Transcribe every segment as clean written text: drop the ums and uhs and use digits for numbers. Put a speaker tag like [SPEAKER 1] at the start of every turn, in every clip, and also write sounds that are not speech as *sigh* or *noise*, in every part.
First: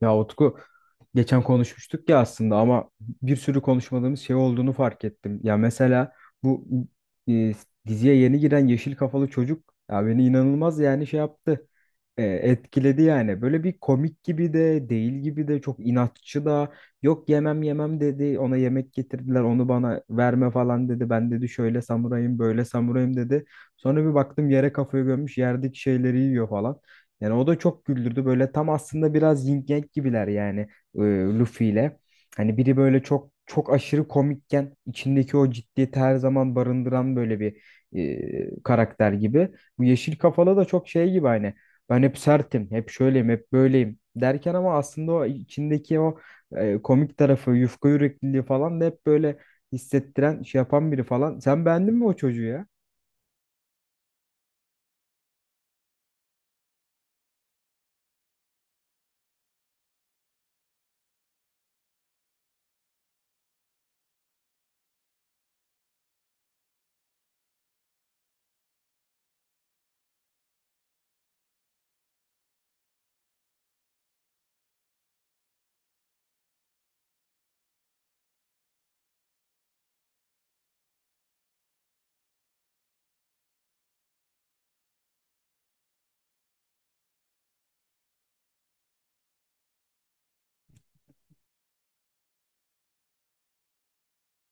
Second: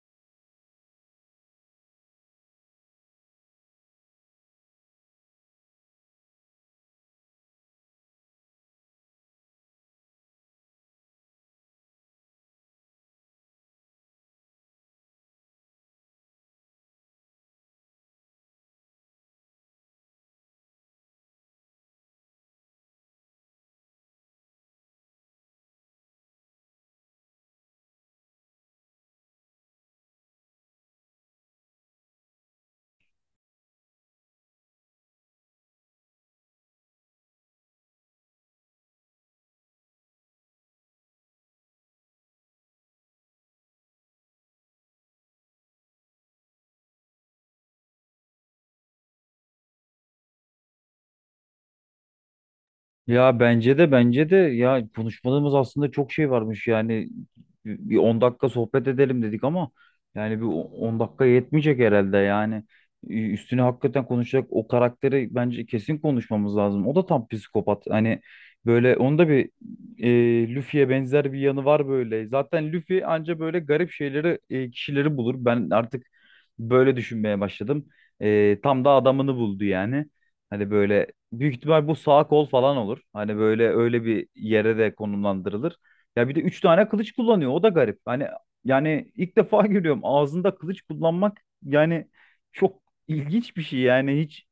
[SPEAKER 1] Ya Utku geçen konuşmuştuk ya aslında ama bir sürü konuşmadığımız şey olduğunu fark ettim. Ya mesela bu e, diziye yeni giren yeşil kafalı çocuk ya beni inanılmaz yani şey yaptı. Etkiledi yani. Böyle bir komik gibi de değil gibi de çok inatçı da yok yemem yemem dedi. Ona yemek getirdiler onu bana verme falan dedi. Ben dedi şöyle samurayım böyle samurayım dedi. Sonra bir baktım yere kafayı gömmüş yerdeki şeyleri yiyor falan. Yani o da çok güldürdü. Böyle tam aslında biraz yin yang gibiler yani e, Luffy ile. Hani biri böyle çok çok aşırı komikken içindeki o ciddiyeti her zaman barındıran böyle bir karakter gibi. Bu yeşil kafalı da çok şey gibi hani ben hep sertim, hep şöyleyim, hep böyleyim derken ama aslında o içindeki o komik tarafı, yufka yürekliliği falan da hep böyle hissettiren, şey yapan biri falan. Sen beğendin mi o çocuğu ya?
[SPEAKER 2] Ya bence de ya konuşmadığımız aslında çok şey varmış yani bir 10 dakika sohbet edelim dedik ama yani bir 10 dakika yetmeyecek herhalde yani. Üstüne hakikaten konuşacak o karakteri bence kesin konuşmamız lazım. O da tam psikopat. Hani böyle onda bir, Luffy'ye benzer bir yanı var. Böyle zaten Luffy anca böyle garip şeyleri, kişileri bulur. Ben artık böyle düşünmeye başladım. Tam da adamını buldu yani. Hani böyle, büyük ihtimal bu sağ kol falan olur. Hani böyle öyle bir yere de konumlandırılır. Ya bir de 3 tane kılıç kullanıyor. O da garip. Hani yani ilk defa *laughs* görüyorum ağzında kılıç kullanmak, yani çok ilginç bir şey. Yani hiç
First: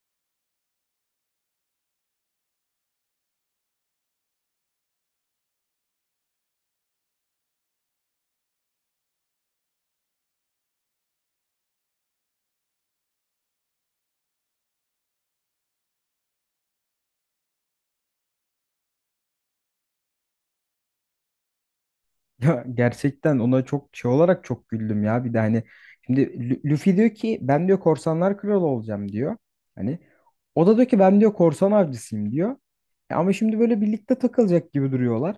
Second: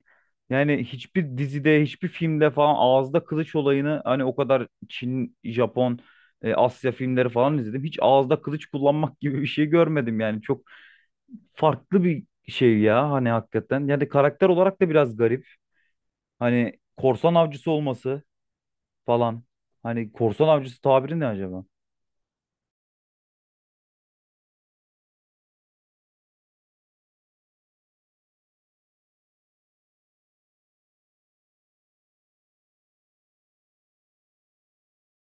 [SPEAKER 2] yani hiçbir dizide, hiçbir filmde falan ağızda kılıç olayını, hani o kadar Çin, Japon, Asya filmleri falan izledim, hiç ağızda kılıç kullanmak *laughs* gibi bir şey görmedim yani. Çok farklı bir şey ya hani, hakikaten. Yani karakter olarak da biraz garip. Hani korsan avcısı olması falan. Hani korsan avcısı tabiri ne acaba?
[SPEAKER 1] Ya gerçekten ona çok şey olarak çok güldüm ya. Bir de hani şimdi Luffy diyor ki ben diyor korsanlar kralı olacağım diyor. Hani o da diyor ki ben diyor korsan avcısıyım diyor. E ama şimdi böyle birlikte takılacak gibi duruyorlar.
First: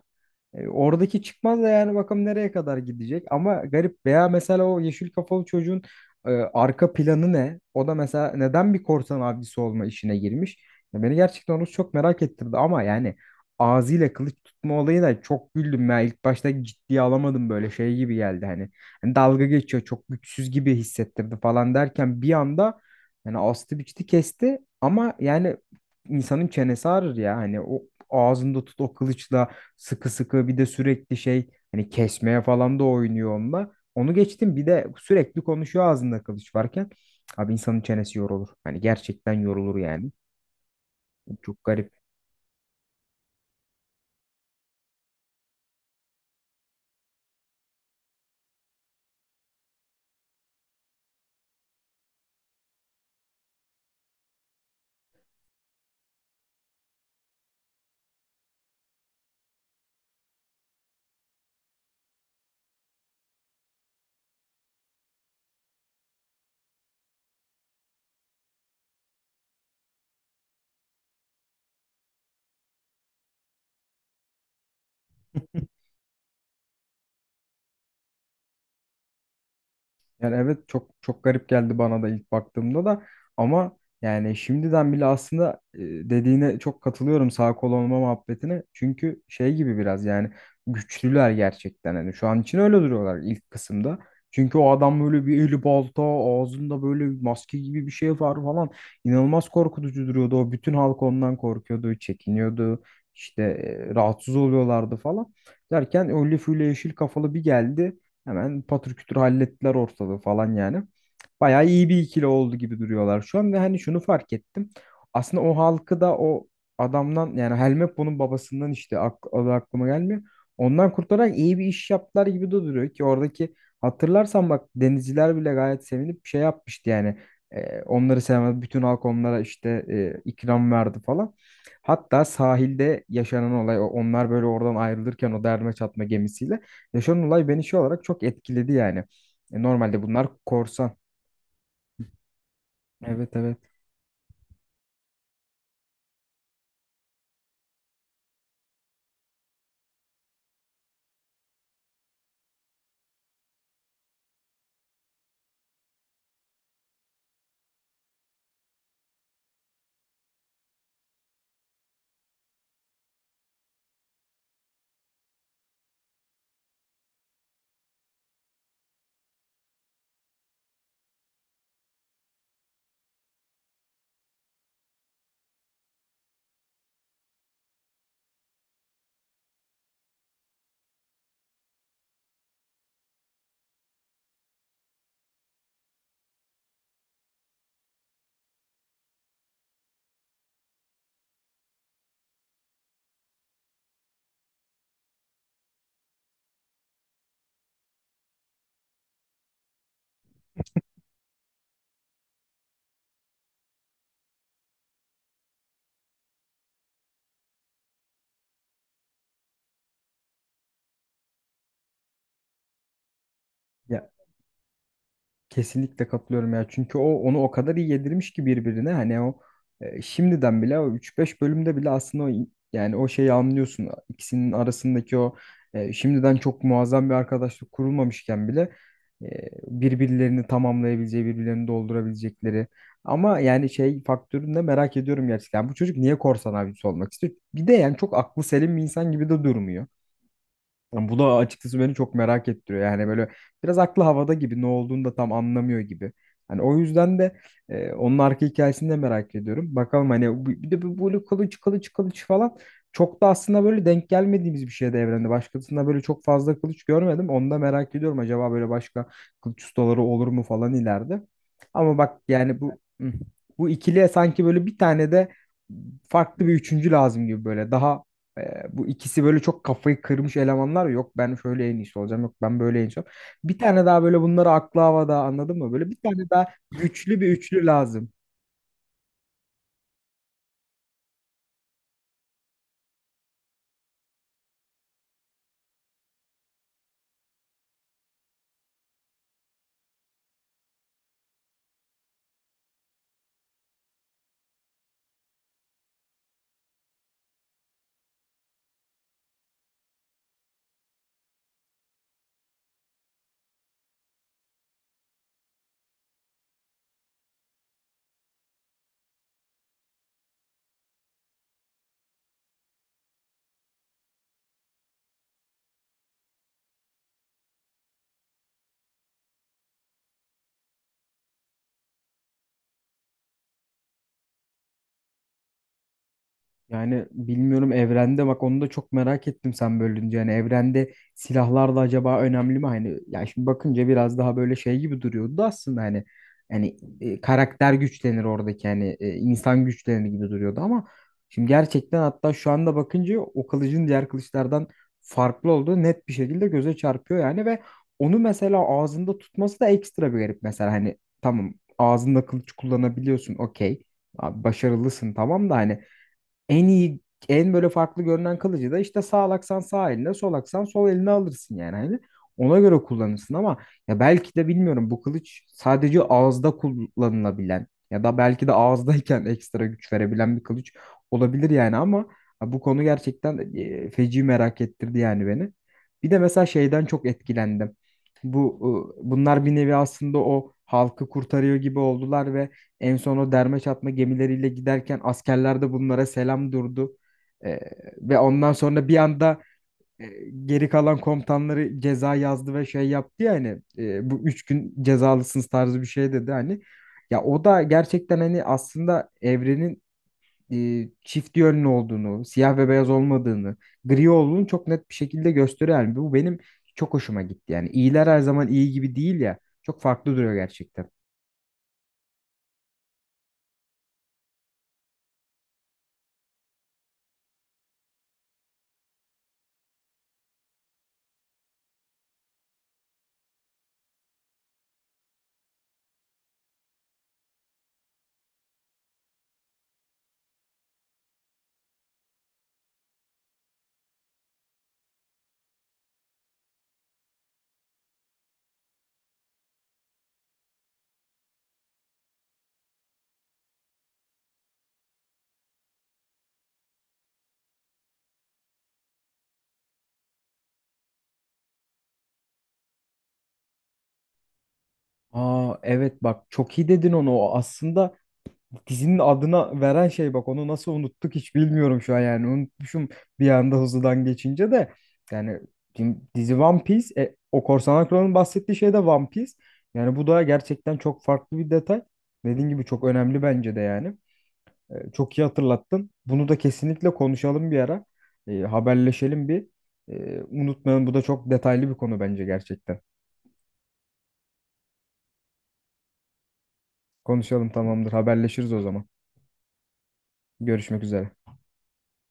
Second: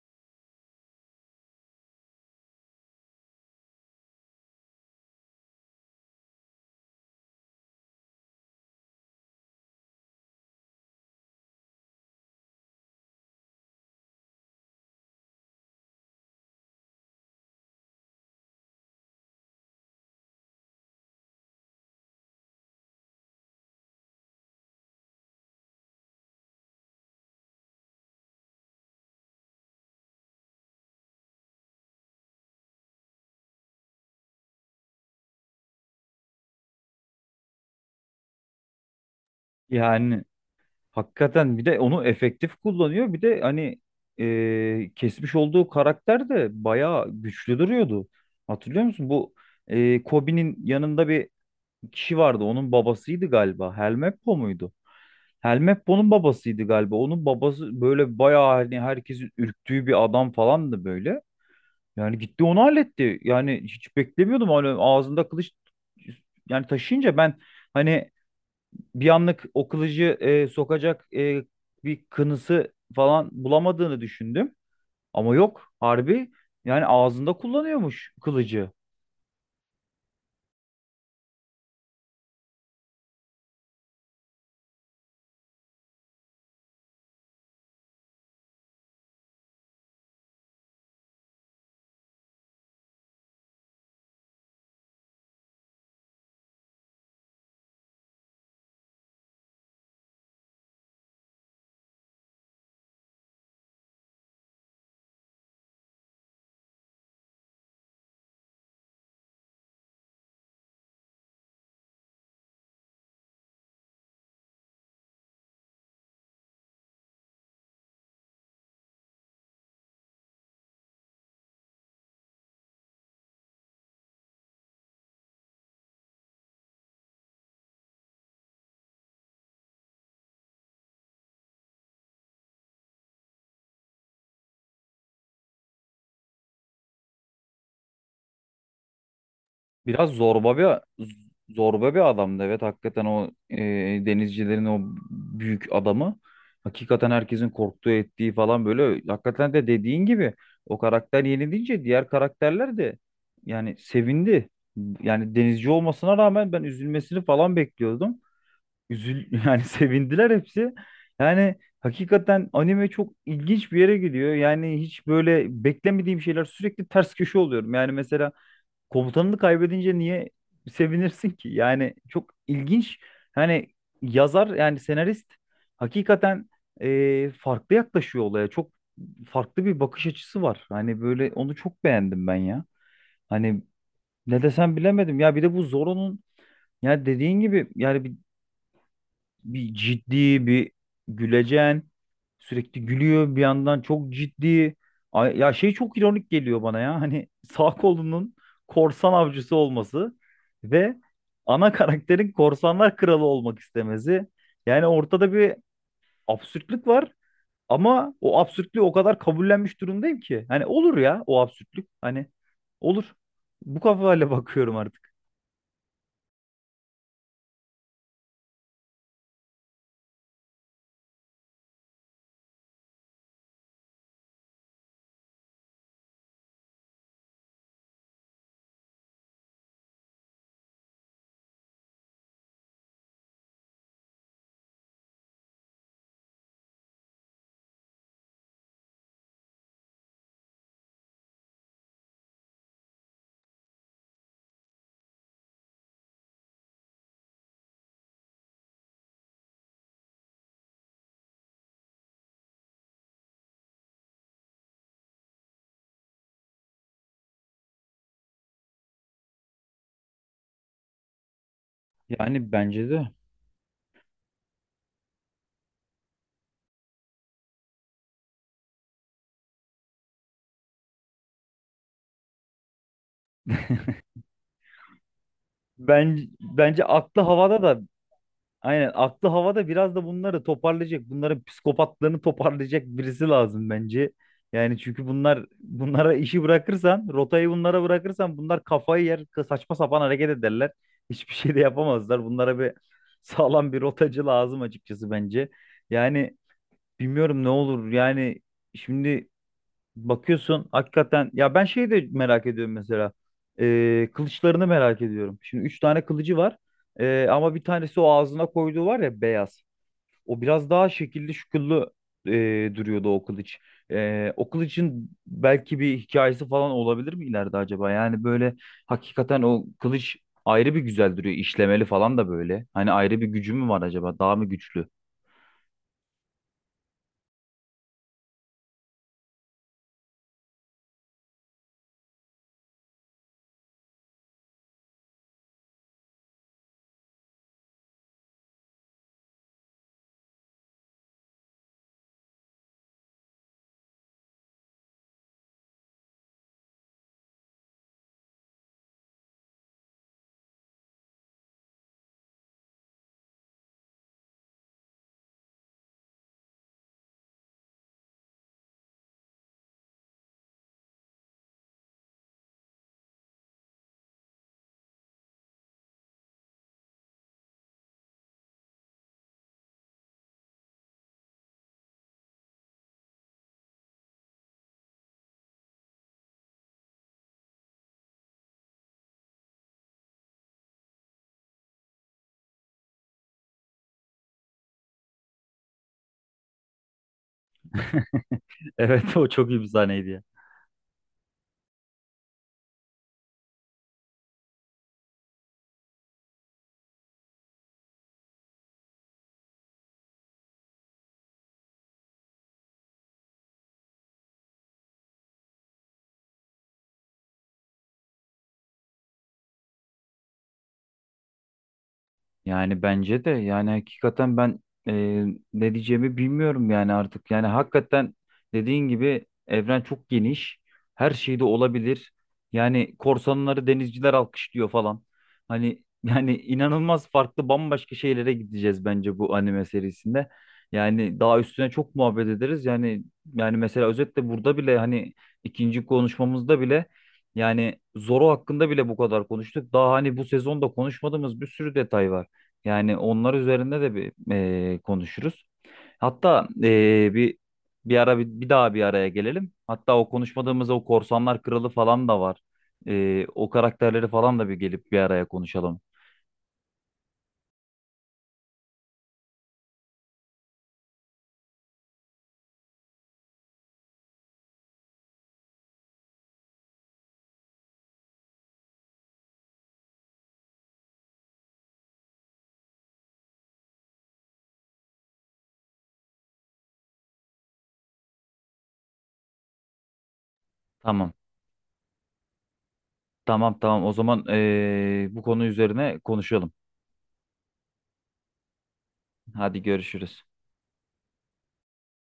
[SPEAKER 1] Oradaki çıkmaz da yani bakalım nereye kadar gidecek. Ama garip veya mesela o yeşil kafalı çocuğun arka planı ne? O da mesela neden bir korsan avcısı olma işine girmiş? Ya beni gerçekten onu çok merak ettirdi ama yani ağzıyla kılıç tutma olayı da çok güldüm ya. İlk başta ciddiye alamadım böyle şey gibi geldi hani. Hani dalga geçiyor çok güçsüz gibi hissettirdi falan derken bir anda yani astı biçti kesti ama yani insanın çenesi ağrır ya hani o ağzında tut o kılıçla sıkı sıkı, bir de sürekli şey hani kesmeye falan da oynuyor onunla. Onu geçtim bir de sürekli konuşuyor ağzında kılıç varken. Abi insanın çenesi yorulur. Hani gerçekten yorulur yani.
[SPEAKER 2] Yani hakikaten
[SPEAKER 1] Çok
[SPEAKER 2] bir de
[SPEAKER 1] garip.
[SPEAKER 2] onu efektif kullanıyor. Bir de hani, kesmiş olduğu karakter de bayağı güçlü duruyordu. Hatırlıyor musun? Bu, Kobe'nin yanında bir kişi vardı. Onun babasıydı galiba. Helmeppo muydu? Helmeppo'nun babasıydı galiba. Onun babası böyle bayağı, hani herkesin ürktüğü bir adam falandı böyle. Yani gitti onu halletti. Yani hiç beklemiyordum. Hani ağzında kılıç yani taşıyınca ben hani bir anlık o kılıcı sokacak bir kınısı falan bulamadığını düşündüm. Ama yok, harbi yani ağzında kullanıyormuş kılıcı.
[SPEAKER 1] Yani evet çok çok garip geldi bana da ilk baktığımda da ama yani şimdiden bile aslında dediğine çok katılıyorum sağ kol olma muhabbetine. Çünkü şey gibi biraz yani güçlüler gerçekten hani şu an için öyle duruyorlar ilk kısımda. Çünkü o adam böyle bir eli balta ağzında böyle bir maske gibi bir şey var falan, inanılmaz korkutucu duruyordu. O bütün halk ondan korkuyordu, çekiniyordu. İşte rahatsız oluyorlardı falan. Derken o Luffy yeşil kafalı bir geldi. Hemen patır kütür hallettiler ortalığı falan yani. Bayağı iyi bir ikili oldu gibi duruyorlar şu an ve hani şunu fark ettim. Aslında o halkı da o adamdan yani Helmeppo'nun babasından, işte ak adı aklıma gelmiyor. Ondan kurtararak iyi bir iş yaptılar gibi de duruyor ki oradaki, hatırlarsan bak, denizciler bile gayet sevinip şey yapmıştı yani. E, onları sevmez bütün halk onlara işte ikram verdi falan. Hatta sahilde yaşanan olay, onlar böyle oradan ayrılırken o derme çatma gemisiyle yaşanan olay beni şey olarak çok etkiledi yani. E, normalde
[SPEAKER 2] Biraz
[SPEAKER 1] bunlar
[SPEAKER 2] zorba bir
[SPEAKER 1] korsan.
[SPEAKER 2] zorba bir adamdı. Evet, hakikaten o,
[SPEAKER 1] Evet, evet.
[SPEAKER 2] denizcilerin o büyük adamı, hakikaten herkesin korktuğu, ettiği falan, böyle hakikaten de, dediğin gibi o karakter yenilince diğer karakterler de yani sevindi. Yani denizci olmasına rağmen ben üzülmesini falan bekliyordum. Üzül *laughs* yani sevindiler hepsi. Yani hakikaten anime çok ilginç bir yere gidiyor. Yani hiç böyle beklemediğim şeyler, sürekli ters köşe oluyorum. Yani mesela komutanını kaybedince niye sevinirsin ki? Yani çok ilginç. Hani yazar, yani senarist hakikaten, farklı yaklaşıyor olaya. Çok farklı bir bakış açısı var. Hani böyle onu çok beğendim ben ya. Hani ne desem bilemedim. Ya bir de bu Zoro'nun, ya dediğin gibi yani bir ciddi bir gülecen, sürekli gülüyor bir yandan çok ciddi. Ya şey, çok ironik geliyor bana ya, hani sağ kolunun korsan avcısı olması ve ana karakterin korsanlar kralı olmak istemesi. Yani ortada bir absürtlük var, ama o absürtlüğü o kadar kabullenmiş durumdayım ki, hani olur ya o absürtlük, hani olur, bu
[SPEAKER 1] Ya
[SPEAKER 2] kafayla *laughs* bakıyorum artık.
[SPEAKER 1] kesinlikle katılıyorum ya. Çünkü o onu o kadar iyi yedirmiş ki birbirine. Hani o şimdiden bile o üç beş bölümde bile aslında yani o şeyi anlıyorsun. İkisinin arasındaki o şimdiden çok muazzam bir arkadaşlık kurulmamışken bile e, birbirlerini tamamlayabileceği, birbirlerini doldurabilecekleri. Ama yani şey faktörünü de merak ediyorum gerçekten. Bu çocuk niye korsan abisi olmak istiyor? Bir de yani çok aklı selim bir insan gibi de durmuyor. Yani bu da açıkçası beni çok merak ettiriyor. Yani böyle biraz aklı havada gibi, ne olduğunu da tam anlamıyor gibi. Hani o yüzden de onun arka hikayesini de merak ediyorum. Bakalım hani bir de bu böyle kılıç kılıç kılıç falan, çok da aslında böyle denk gelmediğimiz bir şey de evrende. Başkasında böyle çok fazla kılıç görmedim. Onu da merak ediyorum. Acaba böyle başka kılıç ustaları olur mu falan ileride. Ama bak
[SPEAKER 2] Yani
[SPEAKER 1] yani
[SPEAKER 2] bence de.
[SPEAKER 1] hı, bu ikiliye sanki böyle bir tane de farklı bir üçüncü lazım gibi böyle. Daha bu ikisi böyle çok kafayı kırmış elemanlar. Yok ben şöyle en iyisi olacağım. Yok ben böyle en iyisi olacağım. Bir tane daha böyle bunları, aklı havada anladın mı? Böyle bir
[SPEAKER 2] Ben
[SPEAKER 1] tane daha
[SPEAKER 2] bence
[SPEAKER 1] güçlü
[SPEAKER 2] aklı
[SPEAKER 1] bir
[SPEAKER 2] havada
[SPEAKER 1] üçlü
[SPEAKER 2] da.
[SPEAKER 1] lazım.
[SPEAKER 2] Aynen, aklı havada biraz da bunları toparlayacak, bunların psikopatlığını toparlayacak birisi lazım bence. Yani çünkü bunlar, bunlara işi bırakırsan, rotayı bunlara bırakırsan bunlar kafayı yer, saçma sapan hareket ederler. Hiçbir şey de yapamazlar. Bunlara bir *laughs* sağlam bir rotacı lazım açıkçası, bence. Yani bilmiyorum ne olur. Yani şimdi, bakıyorsun hakikaten ya, ben şeyi de merak ediyorum mesela. Kılıçlarını merak ediyorum. Şimdi 3 tane kılıcı var. Ama bir tanesi o ağzına koyduğu var ya, beyaz. O biraz daha şekilli şüküllü duruyordu o kılıç. O kılıcın belki bir hikayesi falan olabilir mi ileride acaba? Yani böyle hakikaten o kılıç ayrı bir güzel duruyor. İşlemeli falan da böyle. Hani ayrı bir gücü mü var acaba? Daha mı güçlü? *laughs*
[SPEAKER 1] Yani bilmiyorum, evrende bak onu da çok merak ettim sen bölünce. Yani evrende silahlar da acaba önemli mi? Hani ya şimdi bakınca biraz daha böyle şey gibi duruyordu da aslında hani karakter güçlenir oradaki hani insan güçlenir gibi duruyordu ama şimdi gerçekten, hatta şu anda bakınca, o kılıcın diğer kılıçlardan farklı olduğu net bir şekilde göze çarpıyor yani. Ve onu mesela ağzında tutması da ekstra bir garip mesela. Hani tamam, ağzında kılıç kullanabiliyorsun, okey, abi başarılısın, tamam da hani en iyi, en böyle farklı görünen kılıcı da işte sağ aksan sağ eline, sol aksan sol eline alırsın yani. Hani ona göre kullanırsın ama ya belki de bilmiyorum, bu kılıç sadece ağızda kullanılabilen ya da belki de ağızdayken *laughs* ekstra güç verebilen bir kılıç olabilir yani. Ama ha, bu konu gerçekten feci merak ettirdi yani beni. Bir de mesela şeyden çok etkilendim. Bunlar bir nevi aslında o halkı kurtarıyor gibi oldular ve en son o derme çatma gemileriyle giderken askerler de bunlara selam durdu. Ee, ve ondan sonra bir
[SPEAKER 2] Evet, o
[SPEAKER 1] anda
[SPEAKER 2] çok iyi bir
[SPEAKER 1] e,
[SPEAKER 2] sahneydi ya.
[SPEAKER 1] geri kalan komutanları ceza yazdı ve şey yaptı ya hani, bu üç gün cezalısınız tarzı bir şey dedi hani. Ya o da gerçekten hani aslında evrenin çift yönlü olduğunu, siyah ve beyaz olmadığını, gri olduğunu çok net bir şekilde gösteriyor. Yani bu benim çok hoşuma gitti. Yani iyiler her zaman iyi gibi değil ya. Çok farklı duruyor gerçekten.
[SPEAKER 2] Yani bence de, yani hakikaten ben, e, ne diyeceğimi bilmiyorum yani artık. Yani hakikaten dediğin gibi evren çok geniş. Her şey de olabilir. Yani korsanları denizciler alkışlıyor falan. Hani *laughs* yani inanılmaz farklı bambaşka şeylere gideceğiz bence bu anime serisinde. Yani daha üstüne çok muhabbet ederiz. Yani mesela özetle burada bile, hani ikinci konuşmamızda bile, yani Zoro hakkında bile bu kadar konuştuk. Daha hani bu sezonda konuşmadığımız bir sürü detay var. Yani onlar üzerinde de bir konuşuruz. Hatta bir daha bir araya gelelim. Hatta o konuşmadığımız o Korsanlar Kralı falan da var. O karakterleri falan da bir gelip bir araya
[SPEAKER 1] Aa
[SPEAKER 2] konuşalım.
[SPEAKER 1] evet bak, çok iyi dedin onu. O aslında dizinin adına veren şey, bak onu nasıl unuttuk hiç bilmiyorum şu an. Yani unutmuşum bir anda, hızlıdan geçince de yani dizi One Piece, o Korsan kralın bahsettiği şey de One Piece. Yani bu da gerçekten çok farklı bir detay. Dediğin gibi çok önemli bence de yani. E, çok iyi hatırlattın. Bunu da kesinlikle konuşalım bir ara. E, haberleşelim bir. E, unutmayalım, bu da
[SPEAKER 2] Tamam.
[SPEAKER 1] çok detaylı bir konu bence gerçekten.
[SPEAKER 2] Tamam, tamam. O zaman bu konu üzerine konuşalım.
[SPEAKER 1] Konuşalım, tamamdır, haberleşiriz o zaman.
[SPEAKER 2] Hadi, görüşürüz.
[SPEAKER 1] Görüşmek üzere.